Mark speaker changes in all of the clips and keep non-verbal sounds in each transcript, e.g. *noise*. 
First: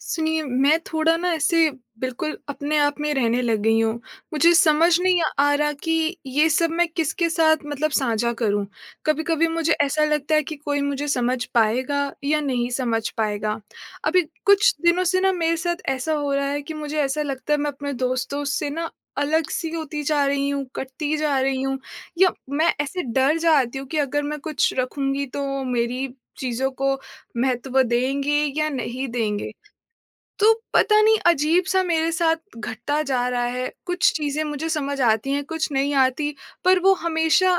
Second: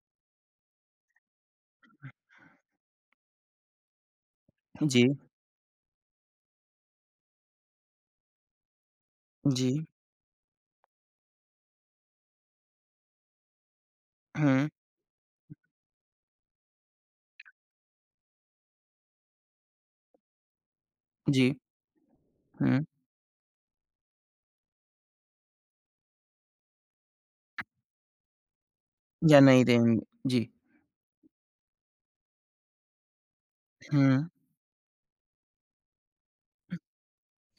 Speaker 1: सुनिए, मैं थोड़ा ना ऐसे बिल्कुल अपने आप में रहने लग गई हूँ। मुझे समझ
Speaker 2: जी,
Speaker 1: नहीं आ रहा कि ये सब मैं किसके साथ मतलब साझा करूँ। कभी-कभी
Speaker 2: जी।
Speaker 1: मुझे ऐसा लगता है कि कोई मुझे समझ पाएगा या नहीं समझ पाएगा। अभी
Speaker 2: हुँ,
Speaker 1: कुछ दिनों से ना मेरे साथ ऐसा हो रहा है कि मुझे ऐसा लगता है मैं अपने दोस्तों से ना अलग-सी होती जा रही हूँ, कटती जा
Speaker 2: जी,
Speaker 1: रही हूँ या मैं
Speaker 2: हुँ,
Speaker 1: ऐसे डर जाती हूँ कि अगर मैं कुछ रखूँगी तो मेरी चीज़ों को महत्व देंगे या नहीं
Speaker 2: या
Speaker 1: देंगे।
Speaker 2: नहीं देंगे। जी,
Speaker 1: तो पता नहीं अजीब-सा मेरे साथ घटता जा रहा है। कुछ
Speaker 2: हुँ,
Speaker 1: चीज़ें मुझे समझ आती हैं, कुछ नहीं आती, पर वो हमेशा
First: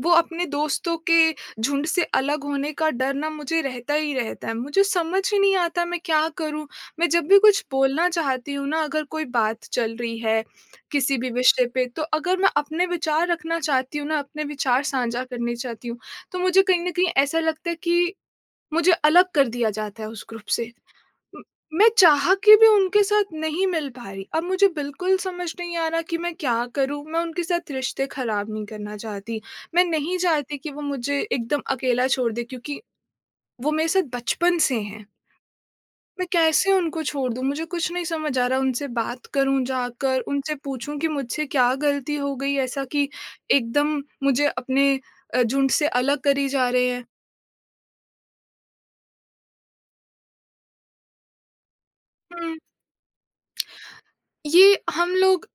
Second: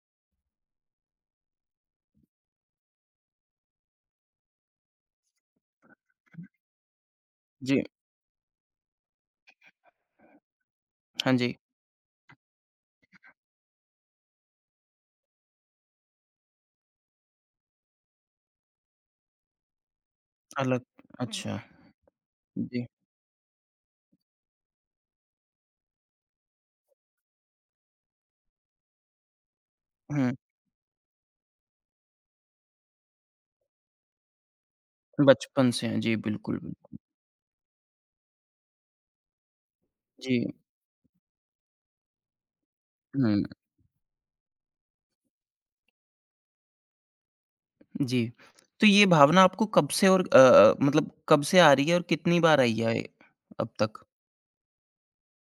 Speaker 1: वो अपने दोस्तों के झुंड से अलग होने का डर ना मुझे रहता ही रहता है। मुझे समझ ही नहीं आता मैं क्या करूँ? मैं जब भी कुछ
Speaker 2: जी,
Speaker 1: बोलना चाहती हूँ ना अगर कोई बात चल रही है किसी भी
Speaker 2: हाँ जी,
Speaker 1: विषय पे, तो अगर मैं अपने विचार रखना चाहती हूँ ना, अपने विचार साझा करने चाहती हूँ, तो मुझे कहीं न कहीं ऐसा लगता है कि मुझे अलग कर दिया जाता है उस ग्रुप से।
Speaker 2: अलग हुँ।
Speaker 1: म
Speaker 2: अच्छा,
Speaker 1: मैं चाह के भी
Speaker 2: जी,
Speaker 1: उनके साथ नहीं मिल पा रही। अब मुझे बिल्कुल समझ नहीं आ रहा कि मैं क्या करूँ? मैं उनके साथ रिश्ते ख़राब नहीं करना चाहती। मैं नहीं
Speaker 2: हुँ,
Speaker 1: चाहती कि वो मुझे एकदम अकेला छोड़ दें क्योंकि वो मेरे साथ बचपन से हैं।
Speaker 2: बचपन से हैं, जी,
Speaker 1: मैं
Speaker 2: बिल्कुल,
Speaker 1: कैसे
Speaker 2: बिल्कुल।
Speaker 1: उनको छोड़ दूँ? मुझे कुछ नहीं समझ आ रहा उनसे बात करूँ जाकर,
Speaker 2: जी,
Speaker 1: उनसे पूछूँ कि मुझसे क्या गलती हो गई ऐसा कि
Speaker 2: हुँ,
Speaker 1: एकदम मुझे अपने झुंड से अलग करी जा रहे हैं।
Speaker 2: जी। तो ये भावना आपको कब से और मतलब कब से आ रही है और कितनी
Speaker 1: हुँ,
Speaker 2: बार आई है अब तक?
Speaker 1: ये हम लोग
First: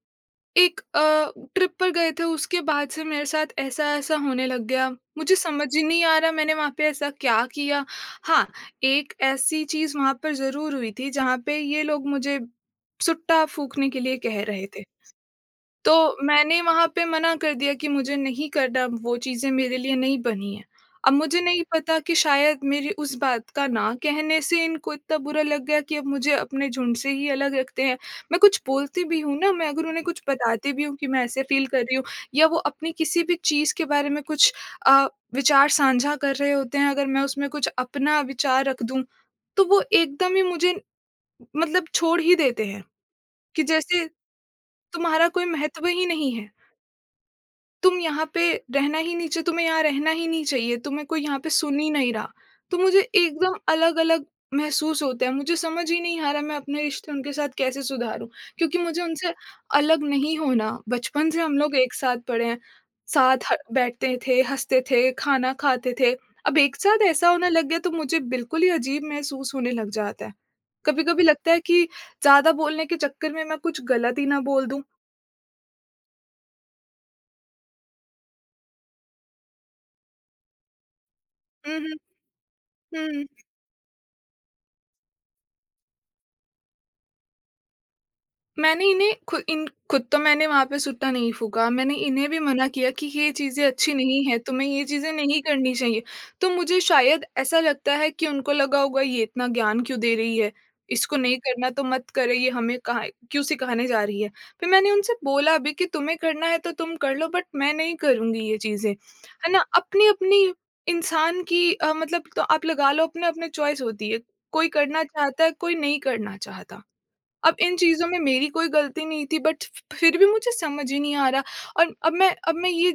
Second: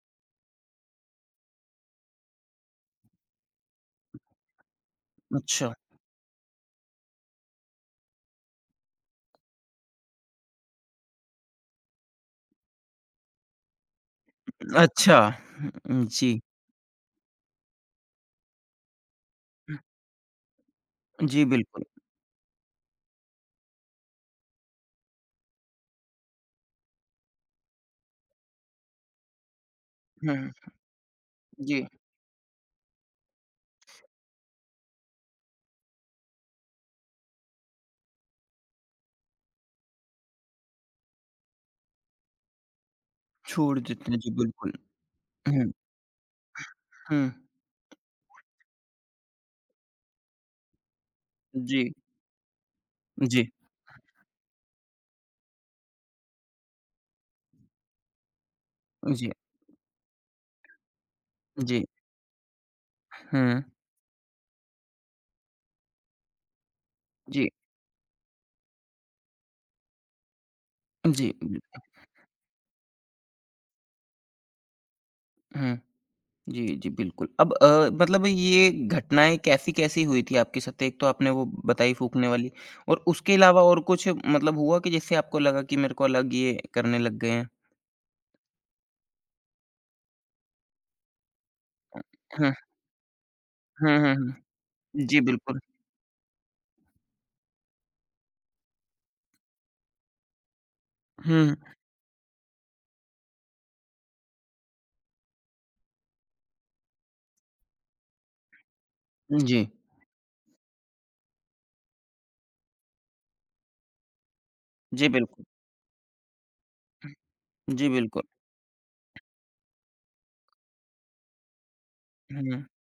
Speaker 1: एक ट्रिप पर गए थे उसके बाद से मेरे साथ ऐसा-ऐसा होने लग गया। मुझे समझ
Speaker 2: अच्छा,
Speaker 1: ही नहीं आ रहा मैंने वहाँ पे ऐसा क्या किया? हाँ, एक ऐसी चीज़ वहाँ पर ज़रूर हुई थी जहाँ पे ये लोग मुझे सुट्टा फूँकने के लिए कह रहे थे।
Speaker 2: अच्छा,
Speaker 1: तो
Speaker 2: हुँ, जी,
Speaker 1: मैंने वहाँ पे मना कर दिया कि मुझे नहीं करना वो चीज़ें मेरे लिए नहीं बनी हैं। अब मुझे
Speaker 2: जी,
Speaker 1: नहीं
Speaker 2: बिल्कुल,
Speaker 1: पता कि शायद मेरी उस बात का ना कहने से इनको इतना बुरा लग गया कि अब मुझे अपने झुंड से ही अलग रखते हैं। मैं कुछ बोलती भी हूँ ना, मैं अगर उन्हें कुछ
Speaker 2: हुँ,
Speaker 1: बताती भी हूँ कि मैं ऐसे फ़ील कर
Speaker 2: जी,
Speaker 1: रही हूँ या वो अपनी किसी भी चीज़ के बारे में कुछ अ, विचार साझा कर रहे होते हैं, अगर मैं उसमें कुछ अपना विचार रख दूँ, तो वो एकदम ही मुझे मतलब छोड़ ही देते हैं कि
Speaker 2: छोड़
Speaker 1: जैसे
Speaker 2: देते हैं, जी, बिल्कुल,
Speaker 1: तुम्हारा कोई
Speaker 2: हुँ,
Speaker 1: महत्व ही नहीं है।
Speaker 2: हुँ,
Speaker 1: तुम यहाँ पे तुम्हें यहाँ रहना ही नहीं चाहिए, तुम्हें कोई यहाँ पे सुन
Speaker 2: जी,
Speaker 1: ही नहीं रहा। तो मुझे
Speaker 2: जी,
Speaker 1: एकदम अलग-अलग महसूस होता है, मुझे समझ ही नहीं आ रहा मैं अपने रिश्ते उनके साथ कैसे सुधारूँ? क्योंकि मुझे
Speaker 2: जी,
Speaker 1: उनसे अलग नहीं होना, बचपन से हम लोग
Speaker 2: जी,
Speaker 1: एक साथ पढ़े हैं, साथ ह
Speaker 2: हुँ,
Speaker 1: बैठते थे, हँसते थे, खाना खाते थे। अब एक साथ ऐसा
Speaker 2: जी,
Speaker 1: होने लग गया तो मुझे बिल्कुल ही अजीब महसूस होने लग जाता है। कभी-कभी
Speaker 2: जी,
Speaker 1: लगता है
Speaker 2: बिल्कुल,
Speaker 1: कि ज़्यादा बोलने के चक्कर में मैं कुछ गलत ही ना बोल दूँ।
Speaker 2: हुँ। जी, जी, बिल्कुल। अब मतलब ये घटनाएँ कैसी-कैसी हुई थी आपके साथ? एक तो आपने वो
Speaker 1: हुँ,
Speaker 2: बताई
Speaker 1: हुँ।
Speaker 2: फूकने वाली और
Speaker 1: हुँ।
Speaker 2: उसके अलावा और कुछ मतलब हुआ कि जिससे आपको लगा कि मेरे को अलग ये करने लग गए हैं?
Speaker 1: मैंने इन्हें खु इन खुद तो मैंने वहाँ पे सुट्टा नहीं फूँका, मैंने
Speaker 2: अ,
Speaker 1: इन्हें भी
Speaker 2: हाँ।
Speaker 1: मना किया कि ये चीज़ें अच्छी
Speaker 2: हुँ, हुँ,
Speaker 1: नहीं हैं,
Speaker 2: हुँ।
Speaker 1: तुम्हें ये चीज़ें
Speaker 2: जी,
Speaker 1: नहीं
Speaker 2: बिल्कुल।
Speaker 1: करनी चाहिए। तो मुझे शायद ऐसा लगता है कि उनको लगा होगा ये इतना ज्ञान क्यों दे रही है, इसको
Speaker 2: हुँ,
Speaker 1: नहीं
Speaker 2: हुँ।
Speaker 1: करना तो मत करे, ये हमें कहाँ क्यों सिखाने जा रही है। फिर मैंने उनसे बोला भी कि तुम्हें करना है तो तुम कर लो बट मैं नहीं करूँगी ये चीज़ें, है
Speaker 2: जी।
Speaker 1: ना? अपनी-अपनी इंसान की मतलब तो आप लगा लो अपने-अपने चॉइस होती है, कोई करना
Speaker 2: जी, बिल्कुल।
Speaker 1: चाहता है, कोई नहीं करना चाहता। अब इन
Speaker 2: जी,
Speaker 1: चीज़ों में
Speaker 2: बिल्कुल।
Speaker 1: मेरी कोई गलती नहीं थी बट फ फिर भी मुझे समझ ही नहीं आ रहा और अब
Speaker 2: हुँ।
Speaker 1: मैं ये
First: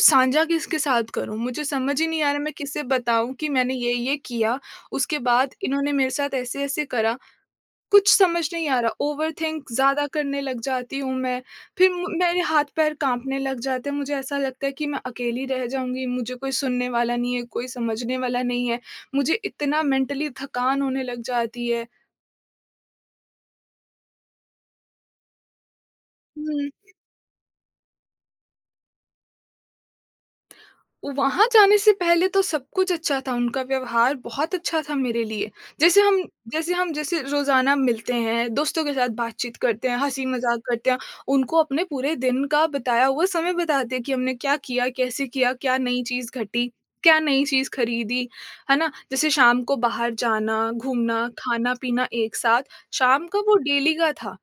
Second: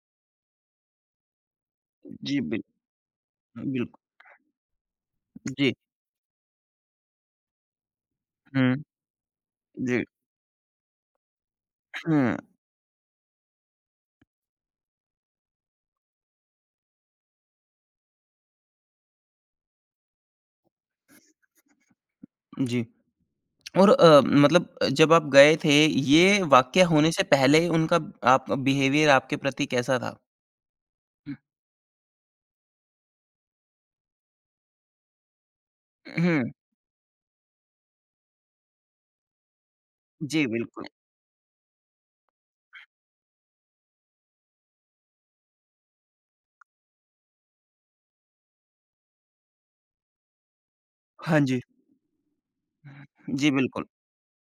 Speaker 1: साझा किसके साथ करूँ? मुझे समझ ही नहीं आ
Speaker 2: जी,
Speaker 1: रहा मैं किसे बताऊँ कि मैंने
Speaker 2: बिल्कुल।
Speaker 1: ये-ये किया, उसके बाद
Speaker 2: जी।
Speaker 1: इन्होंने मेरे साथ ऐसे-ऐसे करा। कुछ समझ नहीं
Speaker 2: हुँ।
Speaker 1: आ रहा, ओवरथिंक
Speaker 2: जी।
Speaker 1: ज़्यादा करने लग जाती हूँ मैं। फिर मु
Speaker 2: हुँ,
Speaker 1: मेरे हाथ-पैर काँपने लग जाते हैं, मुझे ऐसा लगता है कि मैं अकेली रह जाऊँगी, मुझे कोई सुनने वाला नहीं है, कोई समझने वाला नहीं है। मुझे इतना मेंटली थकान होने लग जाती है।
Speaker 2: जी। और मतलब जब आप गए थे, ये
Speaker 1: हुँ।
Speaker 2: वाक़या होने से पहले उनका आप बिहेवियर आपके प्रति कैसा था?
Speaker 1: वहाँ जाने से पहले तो सब कुछ अच्छा था, उनका व्यवहार बहुत अच्छा था मेरे लिए। जैसे हम
Speaker 2: हुँ।
Speaker 1: जैसे रोज़ाना मिलते हैं, दोस्तों के साथ बातचीत करते हैं,
Speaker 2: जी,
Speaker 1: हँसी-मज़ाक
Speaker 2: बिल्कुल।
Speaker 1: करते हैं, उनको अपने पूरे दिन का बिताया हुआ समय बताते हैं कि हमने क्या किया, कैसे किया, क्या नई चीज़ घटी, क्या नई चीज़ खरीदी, है ना? जैसे शाम को बाहर जाना, घूमना,
Speaker 2: हाँ जी।
Speaker 1: खाना-पीना एक साथ, शाम का
Speaker 2: जी,
Speaker 1: वो
Speaker 2: बिल्कुल।
Speaker 1: डेली का था।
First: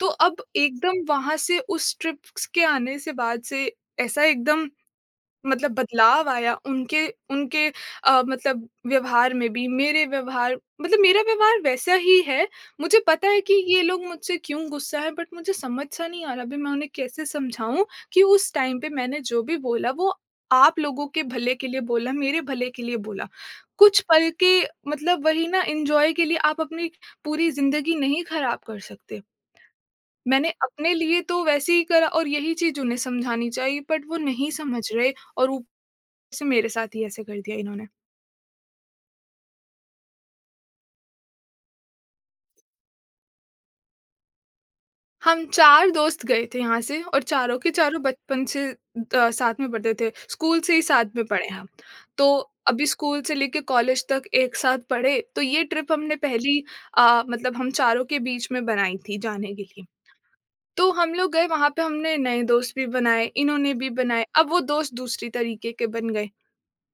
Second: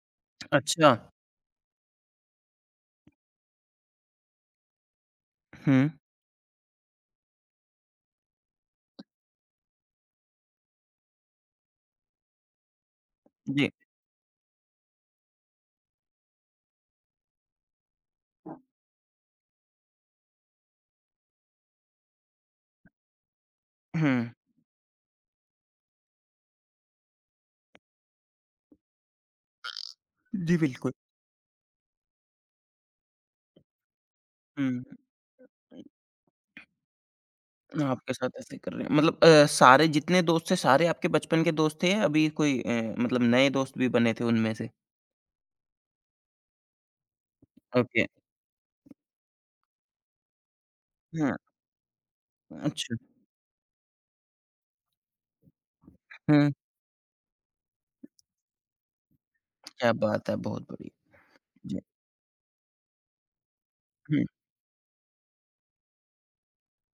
Speaker 1: तो अब
Speaker 2: अच्छा।
Speaker 1: एकदम वहाँ से उस ट्रिप्स के आने से बाद से ऐसा एकदम मतलब
Speaker 2: हुँ।
Speaker 1: बदलाव आया उनके उनके मतलब व्यवहार में भी, मेरे व्यवहार मतलब मेरा व्यवहार वैसा ही है। मुझे पता है कि
Speaker 2: जी।
Speaker 1: ये लोग मुझसे क्यों गुस्सा है बट मुझे समझ सा नहीं आ रहा अभी मैं उन्हें कैसे समझाऊँ कि उस टाइम पे मैंने जो भी बोला वो आप लोगों के भले के लिए बोला, मेरे भले के लिए बोला। कुछ
Speaker 2: हुँ।
Speaker 1: पल के मतलब वही ना एन्जॉय के लिए आप अपनी पूरी ज़िंदगी नहीं खराब कर सकते। मैंने
Speaker 2: जी, बिल्कुल।
Speaker 1: अपने लिए तो वैसे ही करा और यही चीज़ उन्हें समझानी चाहिए बट वो नहीं
Speaker 2: हुँ।
Speaker 1: समझ रहे और से मेरे साथ ही ऐसे कर दिया इन्होंने।
Speaker 2: आपके साथ ऐसे कर रहे हैं मतलब सारे जितने दोस्त थे सारे आपके बचपन के दोस्त थे या अभी कोई मतलब नए दोस्त भी बने थे उनमें से?
Speaker 1: हम 4 दोस्त गए थे यहाँ से और चारों के चारों
Speaker 2: ओके।
Speaker 1: बचपन से साथ में पढ़ते थे, स्कूल से ही साथ में
Speaker 2: हाँ।
Speaker 1: पढ़े हम। तो अभी
Speaker 2: अच्छा।
Speaker 1: स्कूल से लेके कॉलेज तक एक साथ पढ़े, तो ये ट्रिप हमने
Speaker 2: हुँ।
Speaker 1: पहली मतलब हम चारों के बीच में बनाई थी जाने के लिए।
Speaker 2: क्या बात है, बहुत
Speaker 1: तो
Speaker 2: बढ़िया।
Speaker 1: हम लोग गए वहाँ
Speaker 2: जी।
Speaker 1: पे हमने नए दोस्त भी बनाए, इन्होंने भी
Speaker 2: हुँ।
Speaker 1: बनाए, अब वो दोस्त दूसरी तरीके के बन गए।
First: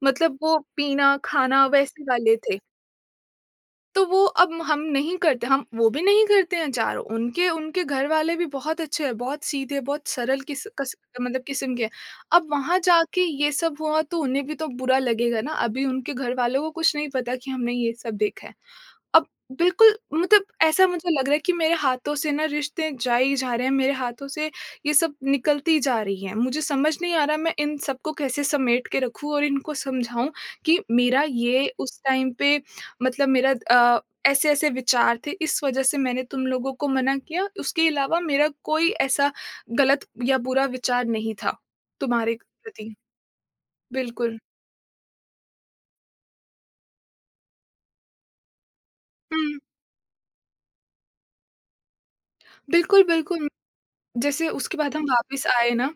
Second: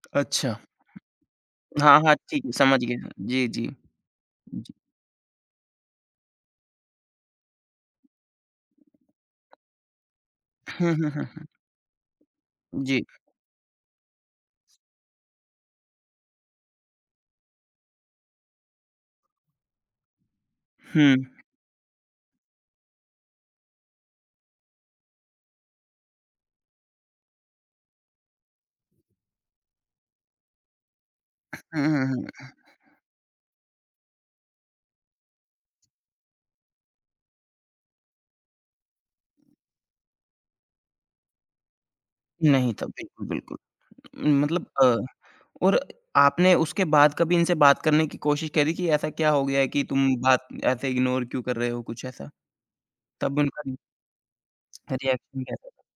Speaker 1: मतलब
Speaker 2: अच्छा।
Speaker 1: वो पीना-खाना
Speaker 2: हाँ,
Speaker 1: वैसे
Speaker 2: हाँ,
Speaker 1: वाले
Speaker 2: ठीक है,
Speaker 1: थे।
Speaker 2: समझ गया। जी, जी।
Speaker 1: तो वो अब
Speaker 2: जी।
Speaker 1: हम नहीं करते हम वो भी नहीं करते हैं चारों, उनके उनके घर वाले भी बहुत अच्छे हैं, बहुत सीधे, बहुत सरल किस
Speaker 2: हुँ,
Speaker 1: कस
Speaker 2: हुँ, हुँ,
Speaker 1: मतलब
Speaker 2: हुँ।
Speaker 1: किस्म के हैं। अब वहाँ
Speaker 2: जी।
Speaker 1: जाके ये सब हुआ तो उन्हें भी तो बुरा लगेगा ना, अभी उनके घर वालों को कुछ नहीं पता कि हमने ये सब देखा है। अब बिल्कुल मतलब ऐसा मुझे लग
Speaker 2: हुँ।
Speaker 1: रहा है कि मेरे हाथों से ना रिश्ते जा ही जा रहे हैं, मेरे हाथों से ये सब निकलती जा रही है। मुझे समझ नहीं आ रहा मैं इन सबको कैसे समेट के रखूँ और इनको समझाऊँ कि मेरा ये
Speaker 2: हुँ,
Speaker 1: उस
Speaker 2: हुँ,
Speaker 1: टाइम
Speaker 2: हुँ।
Speaker 1: पे मतलब मेरा ऐसे-ऐसे विचार थे, इस वज़ह से मैंने तुम लोगों को मना किया, उसके अलावा मेरा कोई ऐसा गलत या बुरा विचार नहीं था तुम्हारे
Speaker 2: नहीं था,
Speaker 1: प्रति।
Speaker 2: बिल्कुल, बिल्कुल।
Speaker 1: बिल्कुल।
Speaker 2: मतलब और आपने उसके बाद कभी इनसे बात करने की कोशिश करी कि ऐसा क्या हो
Speaker 1: हुँ।
Speaker 2: गया है कि तुम बात ऐसे इग्नोर क्यों कर रहे हो? कुछ ऐसा?
Speaker 1: बिल्कुल,
Speaker 2: तब
Speaker 1: बिल्कुल।
Speaker 2: उनका
Speaker 1: जैसे उसके बाद हम
Speaker 2: रिएक्शन
Speaker 1: वापस
Speaker 2: कैसा
Speaker 1: आए
Speaker 2: था?
Speaker 1: ना,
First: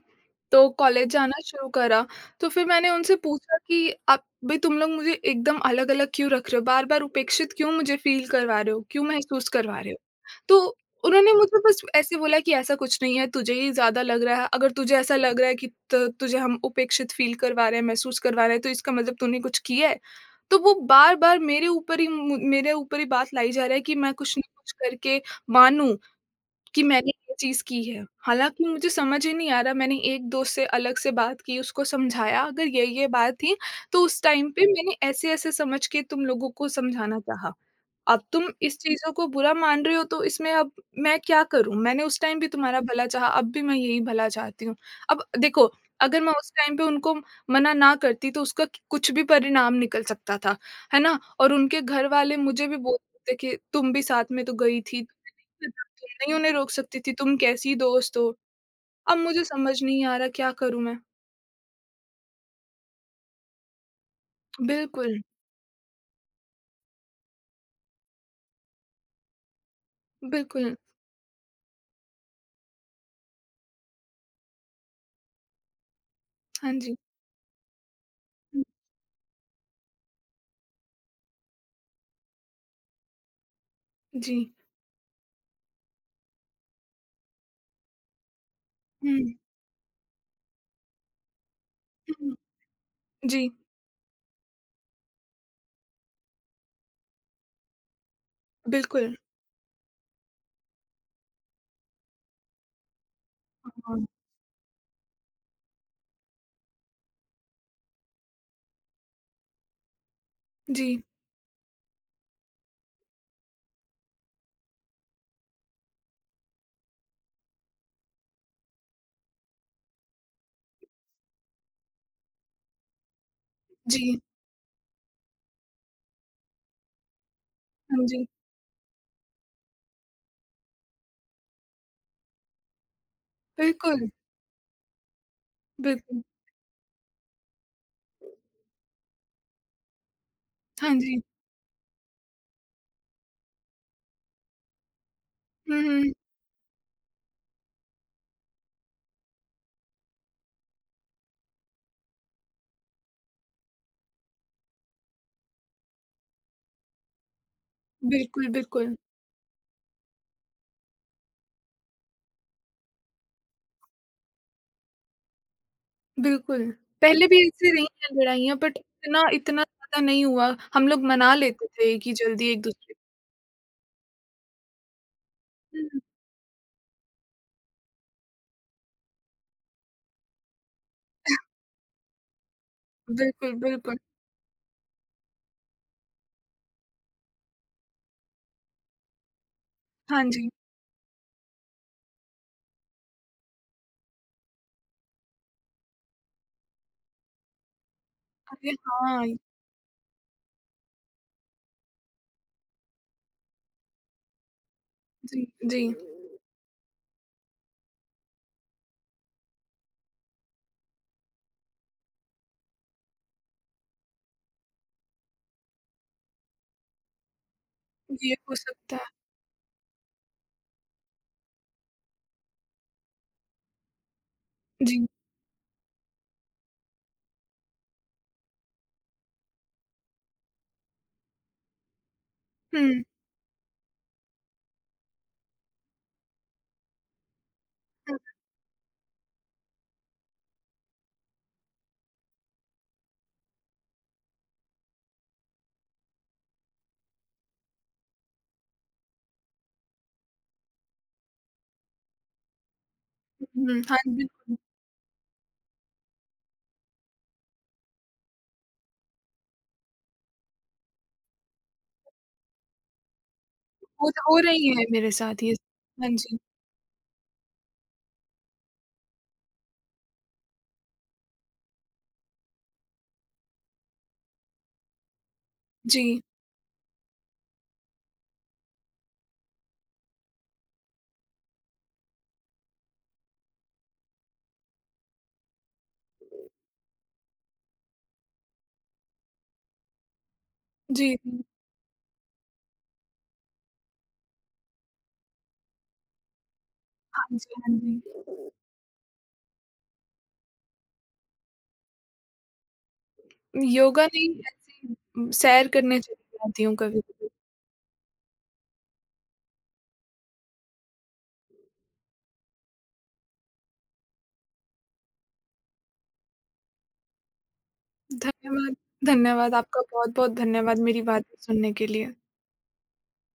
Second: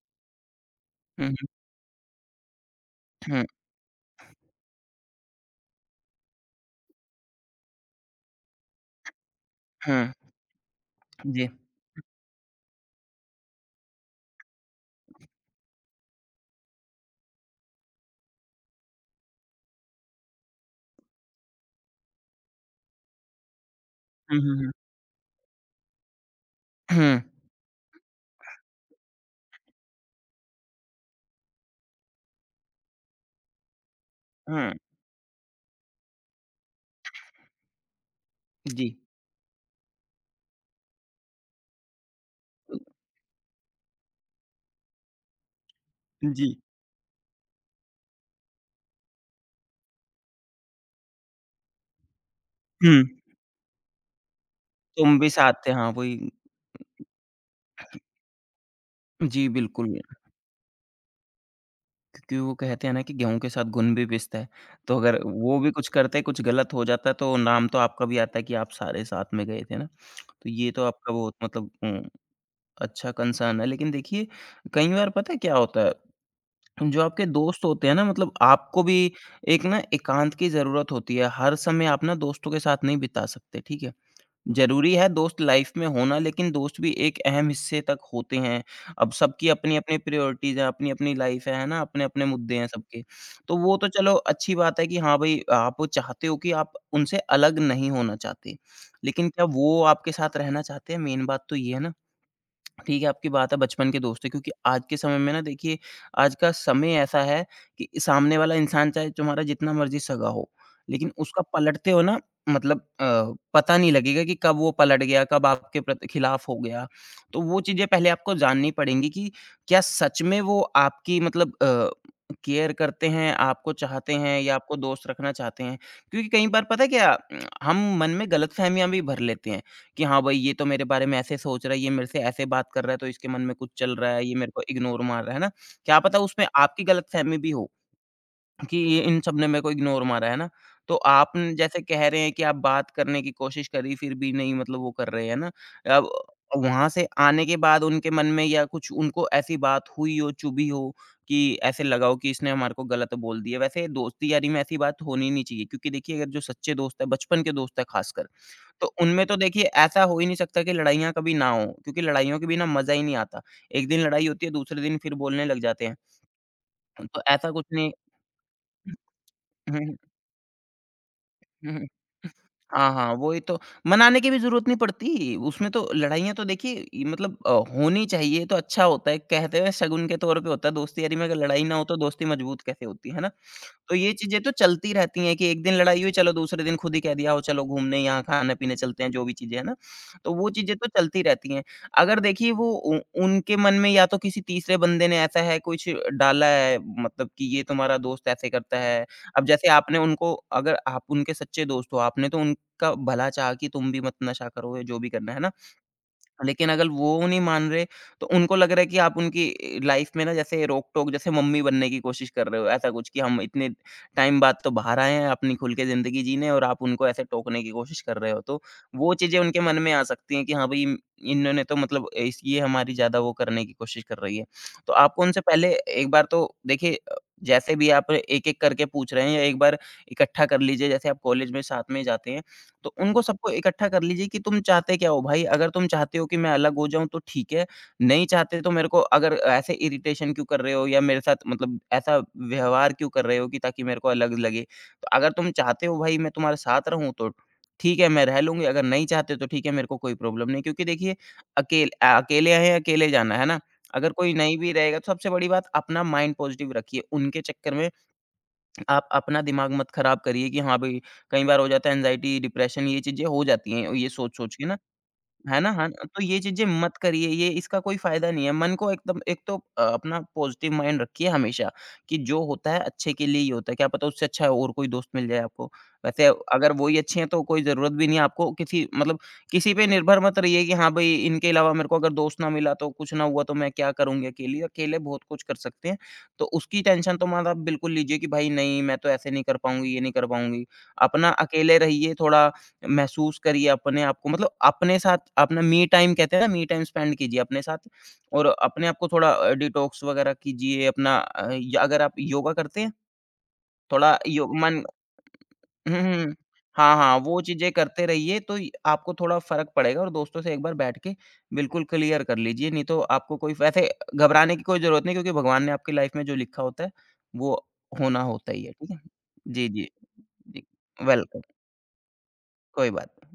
Speaker 1: तो कॉलेज
Speaker 2: हुँ,
Speaker 1: जाना
Speaker 2: हुँ।
Speaker 1: शुरू करा, तो फिर मैंने उनसे
Speaker 2: हुँ,
Speaker 1: पूछा कि आप भई तुम लोग मुझे एकदम अलग-अलग क्यों रख रहे हो? बार-बार उपेक्षित क्यों मुझे फ़ील करवा रहे हो? क्यों महसूस करवा रहे हो?
Speaker 2: हुँ।
Speaker 1: तो उन्होंने
Speaker 2: जी।
Speaker 1: मुझे बस ऐसे बोला कि ऐसा कुछ नहीं है, तुझे ही ज़्यादा लग रहा है, अगर तुझे ऐसा लग रहा है कि त तुझे हम उपेक्षित फ़ील करवा रहे हैं, महसूस करवा रहे हैं, तो इसका मतलब तूने कुछ किया है। तो वो बार-बार मेरे ऊपर ही बात लाई जा रहा है कि मैं कुछ
Speaker 2: हुँ,
Speaker 1: ना
Speaker 2: हुँ, हुँ।
Speaker 1: कुछ करके मानूँ कि मैंने
Speaker 2: हुँ,
Speaker 1: ये चीज़ की है। हालाँकि मुझे समझ ही नहीं आ रहा मैंने एक दोस्त से अलग से बात की, उसको समझाया अगर ये-ये बात थी, तो उस टाइम पे
Speaker 2: हुँ।
Speaker 1: मैंने ऐसे-ऐसे समझ के तुम लोगों को समझाना चाहा। अब तुम इस
Speaker 2: जी।
Speaker 1: चीज़ों को बुरा मान रहे हो तो इसमें अब मैं क्या करूँ? मैंने उस टाइम भी तुम्हारा भला चाहा, अब भी मैं यही भला चाहती हूँ। अब देखो, अगर मैं
Speaker 2: जी।
Speaker 1: उस टाइम पे उनको मना ना करती तो उसका क कुछ भी परिणाम निकल सकता था, है ना? और उनके घर वाले मुझे भी
Speaker 2: हुँ।
Speaker 1: बोलते थे कि तुम भी साथ में तो गई थी।
Speaker 2: तुम भी साथ थे, हाँ,
Speaker 1: तुम
Speaker 2: वही
Speaker 1: नहीं उन्हें रोक सकती थी, तुम कैसी दोस्त हो। अब मुझे
Speaker 2: जी,
Speaker 1: समझ
Speaker 2: बिल्कुल।
Speaker 1: नहीं आ रहा क्या करूँ मैं?
Speaker 2: क्योंकि वो कहते हैं ना कि गेहूँ के साथ घुन भी पिसता है, तो अगर
Speaker 1: बिल्कुल,
Speaker 2: वो भी कुछ करते, कुछ गलत हो जाता, तो नाम तो आपका भी आता है कि आप सारे साथ में गए थे ना। तो ये
Speaker 1: बिल्कुल।
Speaker 2: तो आपका बहुत मतलब अच्छा कंसर्न है, लेकिन देखिए कई बार पता है क्या होता है?
Speaker 1: हाँ जी।
Speaker 2: जो आपके दोस्त होते हैं ना मतलब
Speaker 1: हुँ,
Speaker 2: आपको भी एक ना एकांत की ज़रूरत होती है, हर समय आप ना दोस्तों के साथ नहीं बिता सकते, ठीक है?
Speaker 1: जी।
Speaker 2: ज़रूरी है दोस्त लाइफ़ में होना लेकिन दोस्त भी एक अहम हिस्से तक होते हैं। अब
Speaker 1: हुँ,
Speaker 2: सबकी अपनी-अपनी प्रायोरिटीज़ हैं, अपनी-अपनी लाइफ़ है ना? अपने-अपने
Speaker 1: हुँ।
Speaker 2: मुद्दे हैं सबके।
Speaker 1: जी,
Speaker 2: तो वो तो चलो अच्छी बात है कि हाँ भाई आप चाहते हो कि आप उनसे अलग नहीं होना चाहते,
Speaker 1: बिल्कुल।
Speaker 2: लेकिन क्या वो आपके साथ रहना चाहते हैं? मेन बात तो ये है ना। ठीक है, आपकी बात है बचपन के
Speaker 1: हाँ।
Speaker 2: दोस्त है क्योंकि आज के समय में ना देखिए, आज का समय ऐसा है कि सामने वाला इंसान चाहे तुम्हारा जितना मर्ज़ी सगा हो,
Speaker 1: जी,
Speaker 2: लेकिन उसका पलटते हो ना मतलब पता नहीं लगेगा कि कब वो पलट गया, कब आपके प्रति खिलाफ हो गया। तो वो चीज़ें पहले आपको जाननी पड़ेंगी कि क्या सच में वो आपकी मतलब केयर करते हैं, आपको चाहते
Speaker 1: जी।
Speaker 2: हैं या आपको दोस्त रखना चाहते हैं? क्योंकि कई बार पता है क्या? हम
Speaker 1: हाँ
Speaker 2: मन
Speaker 1: जी।
Speaker 2: में गलतफ़हमियाँ भी भर लेते हैं कि हाँ भाई, ये तो मेरे बारे में ऐसे सोच रहा है, ये मेरे से ऐसे बात कर रहा है, तो इसके मन में कुछ चल
Speaker 1: बिल्कुल,
Speaker 2: रहा है, ये मेरे को इग्नोर मार रहा है। है ना? क्या पता
Speaker 1: बिल्कुल।
Speaker 2: उसमें आपकी गलतफ़हमी भी हो कि ये इन सब ने मेरे को इग्नोर मारा है ना?
Speaker 1: हाँ
Speaker 2: तो
Speaker 1: जी।
Speaker 2: आप न जैसे कह रहे हैं कि आप बात करने की कोशिश करी, फिर भी नहीं मतलब वो कर रहे हैं ना।
Speaker 1: हुँ, हुँ।
Speaker 2: अब वहाँ से आने के बाद उनके मन में या कुछ उनको ऐसी बात हुई हो, चुभी हो कि ऐसे लगा हो कि इसने हमारे को गलत बोल दिया। वैसे दोस्ती यारी में ऐसी बात होनी नहीं चाहिए क्योंकि देखिए अगर जो सच्चे दोस्त हैं, बचपन के दोस्त हैं ख़ासकर
Speaker 1: बिल्कुल,
Speaker 2: तो
Speaker 1: बिल्कुल,
Speaker 2: उनमें तो देखिए ऐसा हो ही नहीं सकता कि लड़ाइयाँ कभी ना हो, क्योंकि लड़ाइयों के बिना मज़ा ही नहीं आता। एक दिन लड़ाई होती है, दूसरे दिन फिर बोलने लग जाते हैं।
Speaker 1: बिल्कुल।
Speaker 2: तो
Speaker 1: पहले भी
Speaker 2: ऐसा कुछ
Speaker 1: ऐसी रही
Speaker 2: नहीं
Speaker 1: हैं लड़ाइयाँ बट
Speaker 2: *laughs*
Speaker 1: इतना इतना
Speaker 2: हुँ,
Speaker 1: ज़्यादा नहीं हुआ। हम लोग मना लेते
Speaker 2: हुँ, हुँ।
Speaker 1: थे कि जल्दी
Speaker 2: हाँ,
Speaker 1: एक-दूसरे
Speaker 2: हाँ, वही तो। मनाने की भी ज़रूरत नहीं पड़ती, उसमें तो
Speaker 1: हुँ,
Speaker 2: लड़ाइयाँ तो देखिए ये मतलब होनी चाहिए, ये तो अच्छा होता है। कहते हैं शगुन के तौर पे होता है, दोस्ती यारी में अगर लड़ाई ना हो तो दोस्ती मजबूत कैसे होती है ना?
Speaker 1: बिल्कुल,
Speaker 2: तो
Speaker 1: बिल्कुल।
Speaker 2: ये चीज़ें तो चलती रहती हैं कि एक दिन लड़ाई हुई, चलो दूसरे दिन खुद ही कह दिया हो, चलो घूमने यहाँ खाने-पीने चलते हैं, जो भी चीज़ें हैं ना।
Speaker 1: हाँ
Speaker 2: तो वो
Speaker 1: जी।
Speaker 2: चीज़ें तो चलती रहती हैं। अगर देखिए वो उ उनके मन में या तो किसी तीसरे बंदे ने ऐसा है कुछ डाला है मतलब कि ये तुम्हारा दोस्त ऐसे
Speaker 1: अरे!
Speaker 2: करता है।
Speaker 1: हाँ।
Speaker 2: अब जैसे आपने उनको अगर आप उनके सच्चे दोस्त हो, आपने तो उनका भला चाहा कि तुम भी मत नशा करो या जो भी करना है
Speaker 1: जी,
Speaker 2: ना?
Speaker 1: जी।
Speaker 2: लेकिन अगर वो नहीं मान रहे, तो उनको लग रहा है कि आप उनकी लाइफ़ में ना जैसे रोक-टोक जैसे मम्मी बनने की कोशिश कर रहे हो, ऐसा कुछ कि हम इतने टाइम बाद तो बाहर आए हैं अपनी खुल के ज़िंदगी जीने और आप उनको ऐसे टोकने की कोशिश कर रहे
Speaker 1: ये
Speaker 2: हो।
Speaker 1: हो
Speaker 2: तो
Speaker 1: सकता है।
Speaker 2: वो चीज़ें उनके मन में आ सकती हैं कि हाँ, भई इन्होंने तो मतलब इस ये हमारी ज़्यादा वो करने की कोशिश कर रही है। तो
Speaker 1: जी।
Speaker 2: आपको उनसे पहले एक बार तो देखिए जैसे भी आप एक-एक करके पूछ रहे हैं या एक बार इकट्ठा कर लीजिए, जैसे आप कॉलेज में साथ में जाते हैं तो
Speaker 1: हुँ।
Speaker 2: उनको सबको इकट्ठा कर लीजिए कि तुम चाहते क्या हो भाई? अगर तुम चाहते हो कि मैं अलग हो जाऊँ तो ठीक है,
Speaker 1: हुँ,
Speaker 2: नहीं चाहते तो मेरे को अगर ऐसे इरिटेशन क्यों कर रहे हो या मेरे साथ मतलब ऐसा व्यवहार क्यों कर रहे हो कि ताकि मेरे को अलग लगे? तो अगर तुम चाहते हो भाई मैं तुम्हारे साथ रहूँ तो ठीक है मैं रह लूँगी, अगर नहीं चाहते तो ठीक है मेरे को कोई प्रॉब्लम नहीं क्योंकि देखिए अकेले आए हैं, अकेले जाना है ना?
Speaker 1: हुँ, हुँ। हाँ,
Speaker 2: अगर कोई नहीं
Speaker 1: बिल्कुल।
Speaker 2: भी रहेगा तो सबसे बड़ी बात अपना माइंड पॉजिटिव रखिए, उनके चक्कर में आप अपना दिमाग मत खराब करिए कि हाँ भाई, कई बार हो जाता है एंग्ज़ायटी, डिप्रेशन ये चीज़ें हो जाती हैं, ये
Speaker 1: वो तो हो
Speaker 2: सोच-सोच के
Speaker 1: रही
Speaker 2: ना
Speaker 1: है मेरे साथ ये
Speaker 2: है ना? हाँ, ना,
Speaker 1: हाँ
Speaker 2: तो ये
Speaker 1: जी।
Speaker 2: चीज़ें मत करिए, ये इसका कोई फ़ायदा नहीं है। मन को एकदम एक तो अपना पॉज़िटिव माइंड रखिए हमेशा कि जो होता है अच्छे के लिए ही होता है। क्या पता उससे अच्छा और कोई दोस्त मिल जाए आपको।
Speaker 1: जी।
Speaker 2: वैसे अगर वो ही अच्छे हैं तो कोई ज़रूरत भी नहीं है आपको किसी मतलब किसी पे निर्भर मत रहिए कि हाँ भई, इनके अलावा मेरे को अगर दोस्त ना मिला तो कुछ ना हुआ तो मैं क्या करूँगी अकेली? अकेले बहुत कुछ कर सकते हैं। तो उसकी टेंशन तो मत आप बिल्कुल लीजिए कि भाई नहीं मैं तो ऐसे नहीं कर पाऊँगी, ये नहीं कर पाऊँगी।
Speaker 1: जी,
Speaker 2: अपना
Speaker 1: जी।
Speaker 2: अकेले रहिए थोड़ा महसूस करिए अपने आप को मतलब अपने साथ अपना मी टाइम कहते हैं ना मी टाइम स्पेंड
Speaker 1: हाँ
Speaker 2: कीजिए
Speaker 1: जी,
Speaker 2: अपने
Speaker 1: हाँ
Speaker 2: साथ
Speaker 1: जी।
Speaker 2: और अपने आप को थोड़ा डिटॉक्स वगैरह कीजिए अपना अ, य अगर आप योगा करते हैं
Speaker 1: योगा
Speaker 2: थोड़ा
Speaker 1: नहीं
Speaker 2: यो
Speaker 1: ऐसे
Speaker 2: मन
Speaker 1: ही सैर
Speaker 2: हुँ,
Speaker 1: करने चली
Speaker 2: हुँ।
Speaker 1: जाती हूँ
Speaker 2: हाँ, हाँ,
Speaker 1: कभी-कभी।
Speaker 2: वो चीज़ें करते रहिए तो य आपको थोड़ा फ़र्क पड़ेगा और दोस्तों से एक बार बैठ के बिल्कुल क्लियर कर लीजिए, नहीं तो आपको कोई वैसे घबराने की कोई ज़रूरत नहीं क्योंकि भगवान ने आपकी लाइफ़ में जो लिखा होता है, वो होना होता ही है,
Speaker 1: धन्यवाद
Speaker 2: ठीक है?
Speaker 1: धन्यवाद
Speaker 2: जी,
Speaker 1: आपका
Speaker 2: जी,
Speaker 1: बहुत-बहुत
Speaker 2: जी।
Speaker 1: धन्यवाद मेरी बातें
Speaker 2: वेलकम,
Speaker 1: सुनने के लिए।
Speaker 2: कोई बात नहीं।